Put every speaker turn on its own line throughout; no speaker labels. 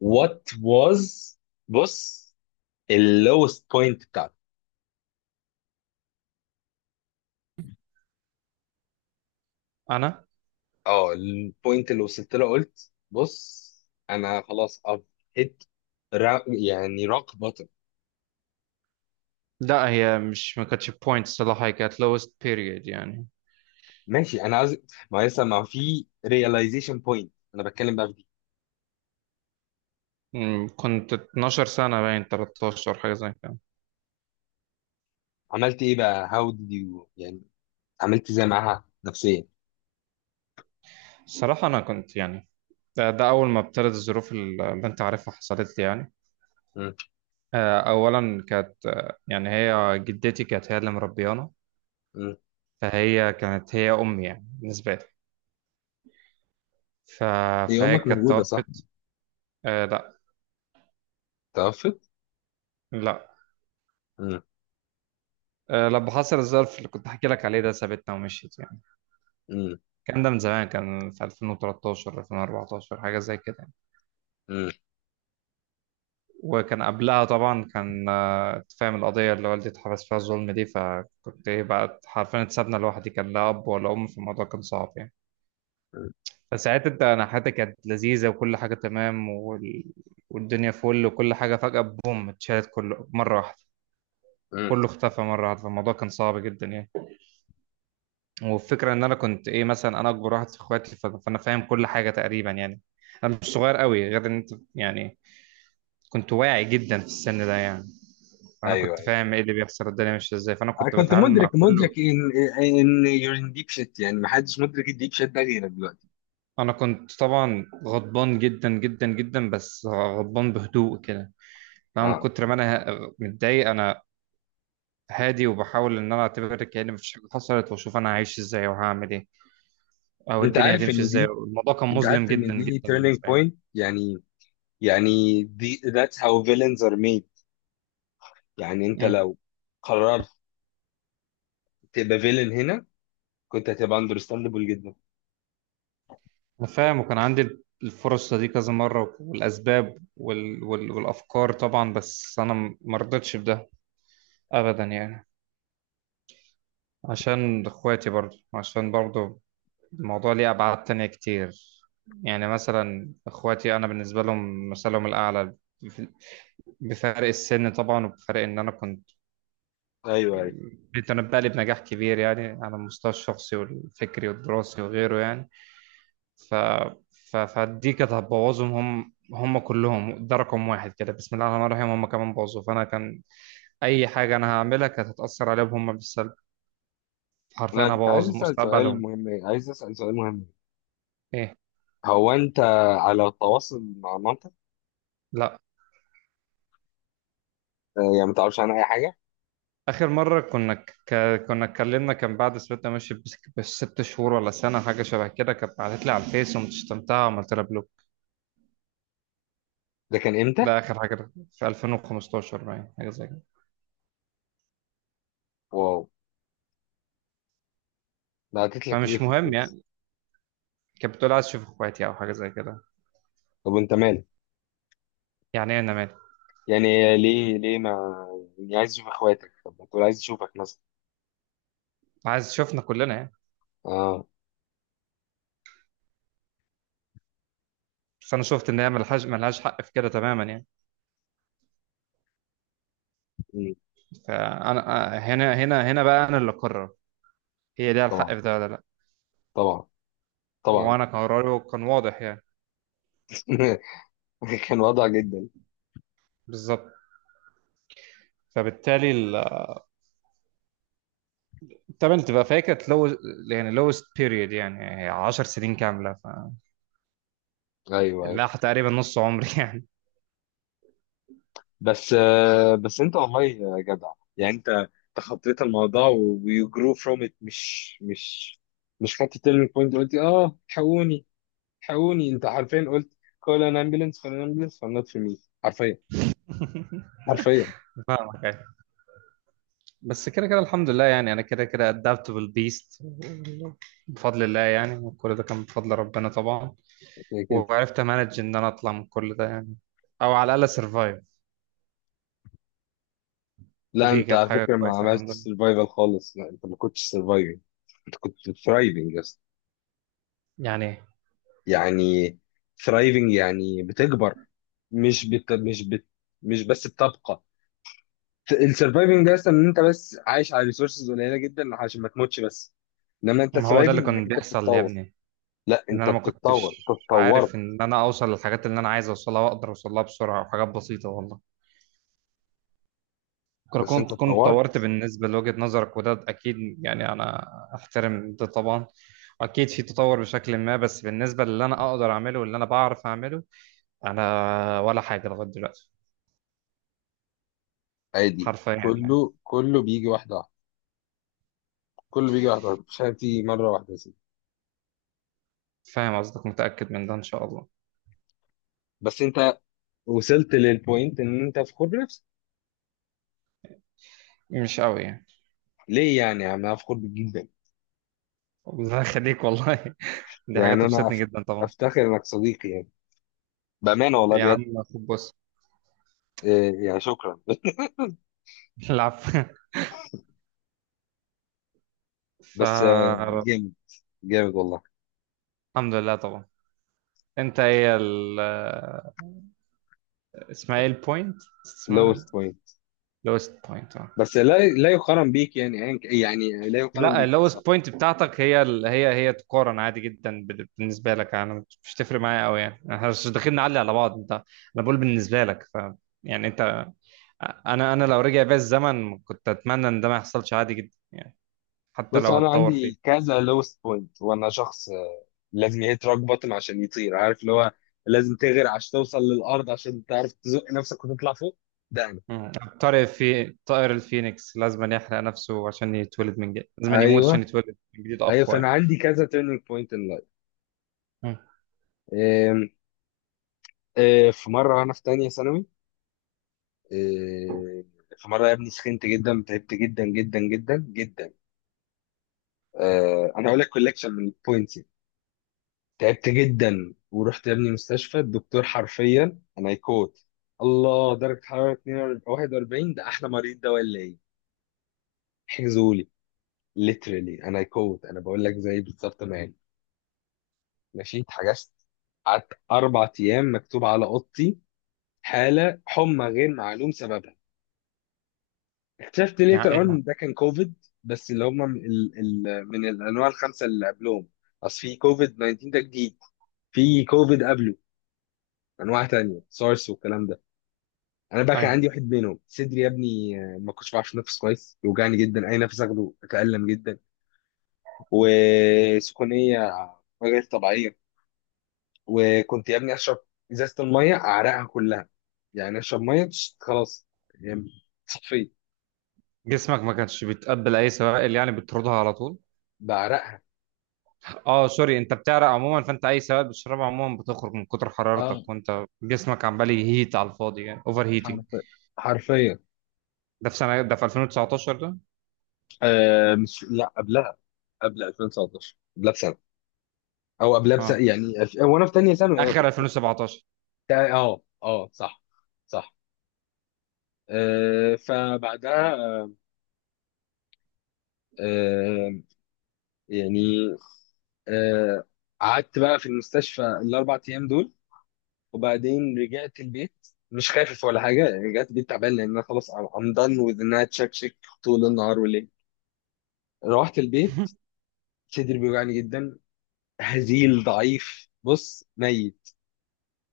وات واز، بص اللوست بوينت بتاعتي.
انا
اه، البوينت اللي وصلت له قلت بص، انا خلاص اب هيت را... يعني روك بوتم.
لا، هي مش ما كانتش بوينت صراحه، هي كانت لوست بيريد يعني.
ماشي انا عايز. ما هي لسه ما في ريلايزيشن بوينت انا بتكلم بقى في دي.
كنت 12 سنه باين 13 حاجه زي كده.
عملت ايه بقى؟ هاو ديد يو يعني، عملت ازاي معاها نفسيا؟
الصراحه انا كنت يعني ده اول ما ابتدت الظروف اللي انت عارفها حصلت لي يعني.
مم.
اولا كانت يعني هي جدتي كانت هي اللي مربيانا،
مم.
فهي كانت هي امي يعني بالنسبه لي. ف...
هي
فهي
امك
كانت
موجوده صح؟
توفت. آه لا.
توفت؟
لا.
مم.
لما حصل الظرف اللي كنت احكي لك عليه ده سابتنا ومشيت يعني.
مم.
كان ده من زمان، كان في 2013 2014 حاجة زي كده يعني.
مم.
وكان قبلها طبعا كان، أنت فاهم القضية اللي والدي اتحبس فيها، الظلم دي. فكنت ايه بقى؟ حرفيا اتسابنا لوحدي، كان لا أب ولا أم في الموضوع، كان صعب يعني.
مم.
فساعتها انت، انا حياتي كانت لذيذة وكل حاجة تمام والدنيا فل وكل حاجة، فجأة بوم، اتشالت كله مرة واحدة،
مم.
كله اختفى مرة واحدة، فالموضوع كان صعب جدا يعني. والفكرة ان انا كنت ايه، مثلا انا اكبر واحد في اخواتي فانا فاهم كل حاجة تقريبا يعني، انا مش صغير قوي، غير ان انت يعني كنت واعي جدا في السن ده يعني. فانا
ايوه،
كنت
أيوه.
فاهم ايه اللي بيحصل، الدنيا ماشيه ازاي، فانا
انا
كنت
كنت
بتعامل
مدرك
مع
مدرك
كله.
ان، ان يور ان ديب شيت، يعني ما حدش مدرك الديب شيت ده غيرك دلوقتي.
انا كنت طبعا غضبان جدا جدا جدا، بس غضبان بهدوء كده. انا من
اه.
كتر ما انا متضايق، انا هادي وبحاول ان انا اعتبر كأن مفيش حاجه حصلت، واشوف انا هعيش ازاي وهعمل ايه، او
انت
الدنيا
عارف
هتمشي
ان
ازاي.
دي
الموضوع كان
انت عارف
مظلم
ان
جدا جدا
دي turning
بالنسبه لي.
point يعني، يعني دي that's how villains are made. يعني انت
مم.
لو قررت تبقى villain هنا، كنت هتبقى understandable جدا.
انا فاهم، وكان عندي الفرصة دي كذا مرة، والأسباب والأفكار طبعا، بس أنا مرضتش بده أبدا يعني. عشان اخواتي، برضو، عشان برضو الموضوع ليه ابعاد تانية كتير. يعني مثلا اخواتي انا بالنسبة لهم مثلهم الاعلى، بف- بفرق السن طبعا، وبفرق ان انا كنت
ايوه ايوه.
متنبأ لي بنجاح كبير يعني على المستوى الشخصي والفكري والدراسي وغيره يعني. ف... فدي كانت هتبوظهم هم، كلهم، ده رقم واحد كده، بسم الله الرحمن الرحيم. هم كمان بوظوا، فانا كان اي حاجة انا هعملها كانت هتأثر عليهم هم بالسلب، حرفيا
انا كنت عايز
هبوظ
اسال سؤال
مستقبلهم.
مهم، عايز اسال سؤال مهم.
ايه.
هو انت على تواصل مع مامتك؟
لا.
آه، يعني ما تعرفش عنها اي حاجه؟
آخر مرة كنا اتكلمنا، كان بعد سبتنا ماشي، بست شهور ولا سنة حاجة شبه كده. كانت بعتت لي على الفيس، وما شتمتها وعملت لها بلوك.
ده كان امتى؟
ده آخر حاجة، في 2015 باين حاجة زي كده.
واو. ده قالت لك ايه
فمش
في
مهم
الفلوس؟
يعني، كانت بتقول عايز أشوف إخواتي أو حاجة زي كده.
طب انت مالك؟
يعني إيه أنا مالي؟
يعني ليه ما، يعني عايز اشوف اخواتك، طب ما تقول عايز اشوفك مثلا.
عايز شوفنا كلنا يعني.
اه.
بس أنا شفت إن هي ملهاش، ملهاش حق في كده تماما يعني.
مم.
فأنا هنا هنا هنا بقى أنا اللي أقرر، هي ليها الحق
طبعا،
في ده ولا لأ.
طبعا، طبعا.
وأنا كان قراري كان واضح يعني.
كان وضع جدا.
بالظبط. فبالتالي، طب انت بقى فاكر؟ لو يعني lowest period، يعني 10 سنين كامله ف...
ايوه ايوه.
لا، تقريبا نص عمري يعني.
بس آه، بس انت والله يا جدع، يعني انت تخطيت الموضوع ويو جرو فروم ات. مش خدت تيرنينج بوينت، قلت اه حقوني حقوني، انت حرفيا قلت كول ان امبيلنس، كول ان امبيلنس، فنوت في مي حرفيا، حرفيا.
فاهمك يعني. بس كده كده الحمد لله يعني، انا كده كده adaptable beast بفضل الله يعني. كل ده كان بفضل ربنا طبعا.
كده،
وعرفت امانج ان انا اطلع من كل ده يعني، او على الاقل سرفايف.
لا
ودي
انت
كانت
على
حاجه
فكره ما
كويسه الحمد
عملتش
لله.
سرفايفل خالص، لا انت ما كنتش سرفايفل. انت كنت ثرايفنج يا اسطى.
يعني
يعني ثرايفنج يعني بتكبر، مش بت... مش بت... مش بس بتبقى. السرفايفنج ده اصلا ان انت بس عايش على ريسورسز قليله جدا عشان ما تموتش بس، انما انت
ما هو ده اللي
ثرايفنج، انك
كان
انت
بيحصل يا
بتتطور.
ابني،
لا
ان
انت
انا ما
بتتطور، انت
كنتش
اتطورت.
عارف ان انا اوصل للحاجات اللي انا عايز اوصلها، واقدر اوصلها بسرعه وحاجات بسيطه والله.
بس انت
كنت، كنت
اتطورت.
طورت بالنسبة لوجهة نظرك، وده أكيد يعني، أنا أحترم ده طبعا. أكيد في تطور بشكل ما، بس بالنسبة للي أنا أقدر أعمله واللي أنا بعرف أعمله، أنا ولا حاجة لغاية دلوقتي.
عادي،
حرفيا يعني.
كله بيجي واحده واحده. كله بيجي واحده واحده، مش حاجه بتيجي مره واحده يا سيدي.
فاهم قصدك، متأكد من ده إن شاء الله.
بس انت وصلت للبوينت ان انت فخور بنفسك؟
مش قوي يعني.
ليه يعني يا عم، انا فخور بيك جدا.
الله يخليك والله. دي
يعني
حاجة
انا
تبسطني جدا طبعا.
افتخر انك صديقي، بأمانة والله
يا
بجد.
عم، خد، بص.
إيه، يعني شكرا.
العفو.
بس آه،
فالحمد
جامد، جامد والله.
لله طبعا. أنت إيه ال... اسمها إيه البوينت؟ اسمها...
lowest point.
لوست بوينت آه.
بس لا لا يقارن بيك، يعني يعني لا يقارن
لا،
بيك بصراحة.
اللوست بوينت بتاعتك، هي هي تقارن عادي جدا بالنسبه لك. انا مش تفرق معايا قوي يعني، احنا مش داخلين نعلي على بعض. انت، انا بقول بالنسبه لك ف... يعني انت، انا لو رجع بيا الزمن كنت اتمنى ان ده ما يحصلش عادي جدا، حتى
بص
لو
أنا
هتطور
عندي
فيه.
كذا lowest point، وأنا شخص آه، لازم يهيت روك بوتم عشان يطير، عارف اللي هو. لازم تغرق عشان توصل للأرض، عشان تعرف تزق نفسك وتطلع فوق. ده أنا.
مم. طارق في طائر الفينيكس لازم يحرق نفسه عشان يتولد من جديد، لازم يموت عشان
أيوه
يتولد من جديد
أيوه.
اقوى
فأنا
يعني.
عندي كذا turning point in life.
مم.
إيه، إيه، في مرة وأنا في تانية ثانوي. إيه، في مرة يا ابني سخنت جدا، تعبت جدا جدا جدا جدا. آه، انا هقول لك كولكشن من البوينتس. تعبت جدا ورحت يا ابني مستشفى. الدكتور حرفيا انا يكوت الله، درجه حراره 42، 41، ده احلى مريض ده ولا ايه؟ حجزوا لي. ليترالي انا يكوت، انا بقول لك زي بالظبط ما قال. ماشي، اتحجزت. قعدت اربع ايام مكتوب على اوضتي حاله حمى غير معلوم سببها. اكتشفت
يعني
ليتر
ايه ده؟
اون ده كان كوفيد، بس اللي من الانواع الخمسه اللي قبلهم. اصل في كوفيد 19 ده جديد، في كوفيد قبله، انواع تانية سارس والكلام ده. انا بقى كان
ايوه.
عندي واحد منهم صدري يا ابني، آه، ما كنتش بعرف انفس كويس، يوجعني جدا اي نفس اخده، اتالم جدا. وسخونيه غير طبيعيه. وكنت يا ابني اشرب ازازه الميه اعرقها كلها، يعني اشرب ميه خلاص يعني صفي،
جسمك ما كانش بيتقبل اي سوائل يعني، بتطردها على طول.
بعرقها.
اه. سوري، انت بتعرق عموما، فانت اي سواد بتشربه عموما بتخرج، من كتر
اه
حرارتك وانت جسمك عمال يهيت على الفاضي، يعني اوفر هيتنج.
حرفيا، حرفيا.
ده في سنه، ده في 2019 ده؟
آه مش، لا قبلها، قبل 2019، قبلها بسنه او قبلها بسنه،
اه،
يعني وانا في تانية ثانوي، يعني
اخر 2017.
اه اه صح، صح. آه، فبعدها آه، آه، يعني آه، قعدت بقى في المستشفى الاربع ايام دول. وبعدين رجعت البيت مش خايف ولا حاجه، رجعت البيت تعبان لان انا خلاص I'm done with انها تشكشك طول النهار والليل. روحت البيت، صدري بيوجعني جدا، هزيل ضعيف بص، ميت.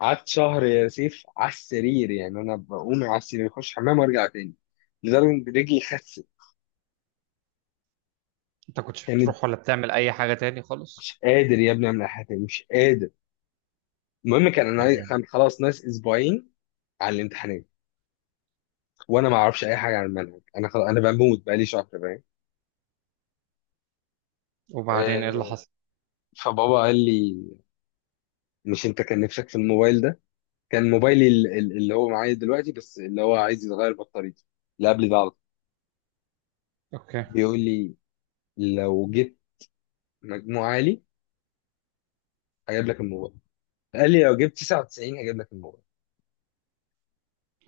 قعدت شهر يا سيف على السرير، يعني انا بقوم على السرير اخش الحمام وارجع تاني، لدرجه ان رجلي خست.
انت كنتش
كانت
بتروح ولا بتعمل اي حاجه تاني خالص؟
مش قادر يا ابني اعمل أي حاجه تاني، مش قادر. المهم كان
يا دين.
كان خلاص ناس اسبوعين على الامتحانات، وانا ما اعرفش اي حاجه عن المنهج، انا خلاص، انا بموت بقالي شهر، فاهم.
وبعدين ايه اللي
آه،
حصل؟
فبابا قال لي: مش انت كان نفسك في الموبايل ده؟ كان موبايلي اللي هو معايا دلوقتي، بس اللي هو عايز يتغير بطاريته، اللي قبل ده على طول.
اوكي.
بيقول لي لو جبت مجموع عالي هجيب لك الموبايل. قال لي لو جبت 99 هجيب لك الموبايل.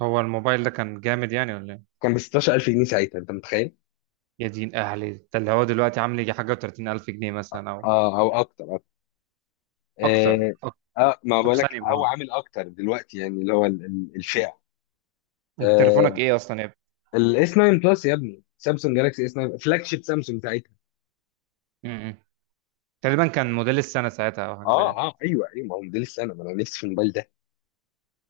هو الموبايل ده كان جامد يعني ولا ايه؟
كان ب 16000 جنيه ساعتها، انت متخيل؟
يا دين اهلي، ده اللي هو دلوقتي عامل يجي حاجه و30000 الف جنيه مثلا، او
اه او اكتر، اكتر.
اكتر
اه.
أكتر.
آه، ما
طب
بقولك
ثانيه، ما
او
هو
عامل اكتر دلوقتي، يعني اللي هو الفئه
انت تليفونك ايه اصلا يا ابني؟
الاس 9 بلس يا ابني، سامسونج جالاكسي اس 9، فلاج شيب سامسونج ساعتها.
م- م. تقريبا كان موديل السنه ساعتها او حاجه زي
اه
كده.
اه ايوه ايوه، ما هو موديل السنه، ما انا نفسي في الموبايل ده.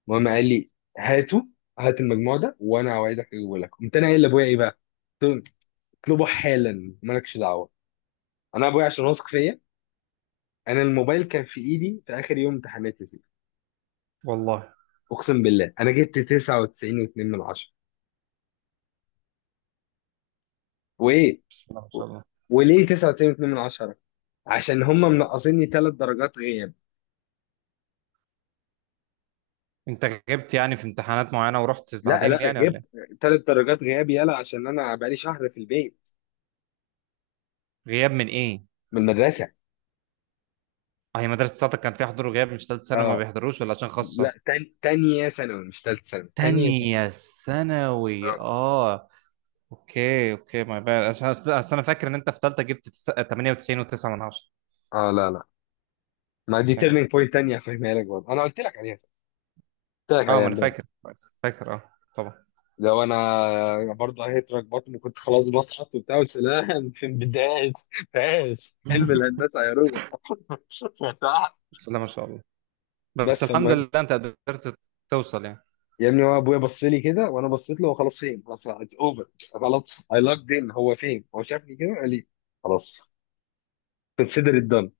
المهم قال لي هاته، هات المجموع ده وانا اوعدك اجيبه لك. قمت انا قايل لابويا ايه بقى؟ قلت له اطلبه حالا مالكش دعوه. انا ابويا عشان واثق فيا، انا الموبايل كان في ايدي في اخر يوم امتحانات يا سيدي.
والله.
اقسم بالله انا جبت 99.2 من 10. وايه؟
بسم الله ما شاء الله.
وليه 99.2 من 10؟ عشان هم منقصيني ثلاث درجات غياب.
انت غبت يعني في امتحانات معينة ورحت
لا لا
بعدين يعني ولا ايه؟
غبت، ثلاث درجات غياب يلا عشان انا بقالي شهر في البيت.
غياب من ايه؟
من المدرسه.
اه، هي مدرسة بتاعتك كان فيها حضور وغياب؟ مش تالتة ثانوي ما
اه
بيحضروش، ولا عشان
لا،
خاصة؟
تانية ثانوي مش ثالث ثانوي، تانية ثانوي.
تانية ثانوي، اه. اوكي اوكي، ما بقى عشان، أصل انا فاكر ان انت في تالتة جبت 98 و9 من 10.
اه اه لا لا، ما دي تيرنينج بوينت تانية هفهمها لك برضه، انا قلت لك عليها صح. قلت لك
اه
عليها
ما انا
امبارح.
فاكر، كويس فاكر، اه طبعا.
لو انا برضه هيترك بطني كنت خلاص بسقط وبتاع، قلت لا. في البداية فاش علم الهندسة يا روبا.
بسم الله ما شاء الله. بس
بس
الحمد
فالمهم.
لله انت قدرت توصل يعني.
يا ابني هو ابويا بص لي كده وانا بصيت له، هو خلاص فين، خلاص اتس اوفر، خلاص اي لاكد ان هو فين. هو شافني كده قال لي خلاص كونسيدر ات دان.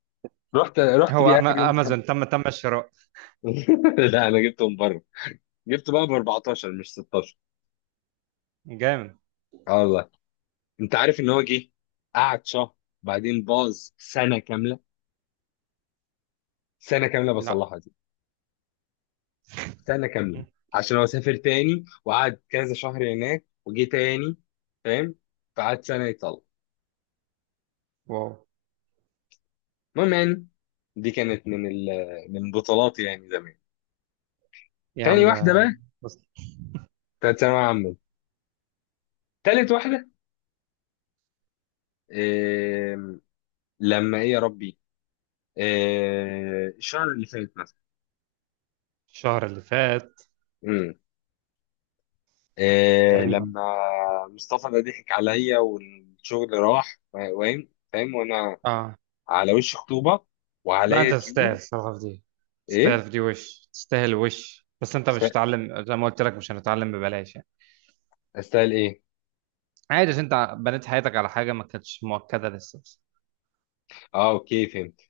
رحت
هو
بيه اخر يوم امتحان.
امازون، تم الشراء؟
لا انا جبته من بره، جبته بقى ب 14 مش 16.
جامد.
اه والله. انت عارف ان هو جه قعد شهر بعدين باظ سنه كامله. سنه كامله
لا.
بصلحها دي. سنه كامله، عشان هو سافر تاني وقعد كذا شهر هناك وجه تاني، فاهم. فقعد سنه يتصلح.
واو.
المهم يعني، دي كانت من من بطولاتي يعني زمان.
يا
تاني
عم.
واحده بقى،
بس،
بتاعت ثانويه عامه. تالت واحده، إيه... لما ايه يا ربي، إيه... الشهر اللي فات مثلا.
الشهر اللي فات؟
امم، إيه...
غريبا.
لما مصطفى ده ضحك عليا والشغل راح، فاهم فاهم. وانا
اه
على وش خطوبه
لا، انت
وعليا
تستاهل
ديون.
الصراحه في دي، تستاهل
ايه؟
في دي وش، تستاهل وش، بس انت مش
است-
هتتعلم زي ما قلت لك، مش هنتعلم ببلاش يعني.
استاهل ايه؟
عادي، عشان انت بنيت حياتك على حاجه ما كانتش مؤكده لسه بس,
اه اوكي فهمت.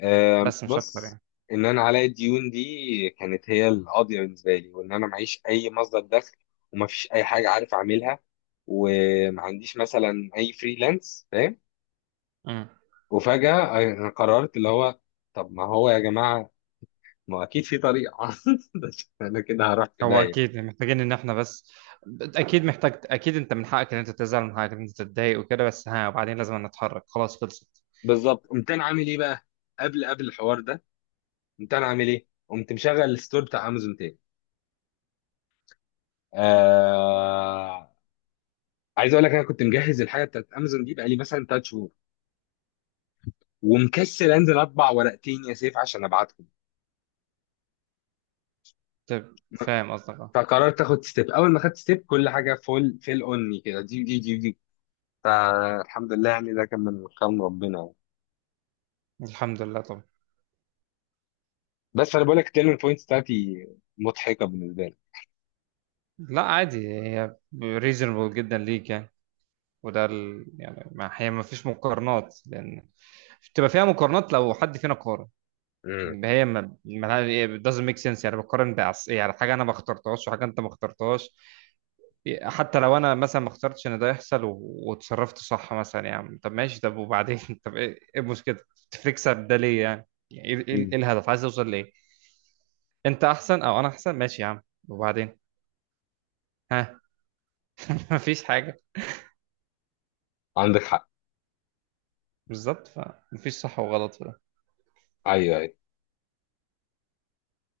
آه
بس مش اكتر
بص،
يعني.
ان انا عليا الديون دي كانت هي القاضيه بالنسبه لي، وان انا معيش اي مصدر دخل، وما فيش اي حاجه عارف اعملها، وما عنديش مثلا اي فريلانس، فاهم.
امم.
وفجاه انا قررت اللي هو، طب ما هو يا جماعه ما اكيد في طريقه. بس انا كده هروح في
هو
داهيه.
اكيد محتاجين ان احنا بس، اكيد محتاج، اكيد انت من حقك ان انت تزعل، من حقك ان انت تتضايق وكده، بس ها وبعدين، لازم نتحرك، خلاص خلصت.
بالظبط. قمت انا عامل ايه بقى؟ قبل الحوار ده قمت انا عامل ايه، قمت مشغل الستور بتاع امازون تاني. آه، عايز اقول لك انا كنت مجهز الحاجه بتاعت امازون دي بقالي مثلا ثلاث شهور، ومكسل انزل اطبع ورقتين يا سيف عشان ابعتهم.
طيب،
م-.
فاهم قصدك اه.
فقررت اخد ستيب، اول ما خدت ستيب كل حاجه فول فيل اوني كده، دي دي دي دي. فالحمد لله يعني، ده كان من كرم ربنا يعني.
الحمد لله طبعا.
بس انا بقول لك التيرنينج بوينتس بتاعتي مضحكه بالنسبه لي.
لا عادي، هي ريزونبل جدا ليك يعني. يعني ما هي ما فيش مقارنات، لان بتبقى فيها مقارنات لو حد فينا قارن.
امم.
هي ما ما- it doesn't make sense يعني، بقارن بعص يعني، حاجه انا ما اخترتهاش وحاجه انت ما اخترتهاش. حتى لو انا مثلا ما اخترتش ان ده يحصل و... وتصرفت صح مثلا، يعني طب ماشي، طب وبعدين؟ طب ايه إيه المشكله؟ تكسب ده ليه يعني؟ يعني ايه إيه الهدف؟ عايز اوصل ليه؟ انت احسن او انا احسن، ماشي يا عم، وبعدين؟ ها. مفيش حاجه.
عندك حق.
بالظبط، فمفيش صح وغلط.
ايوه ايوه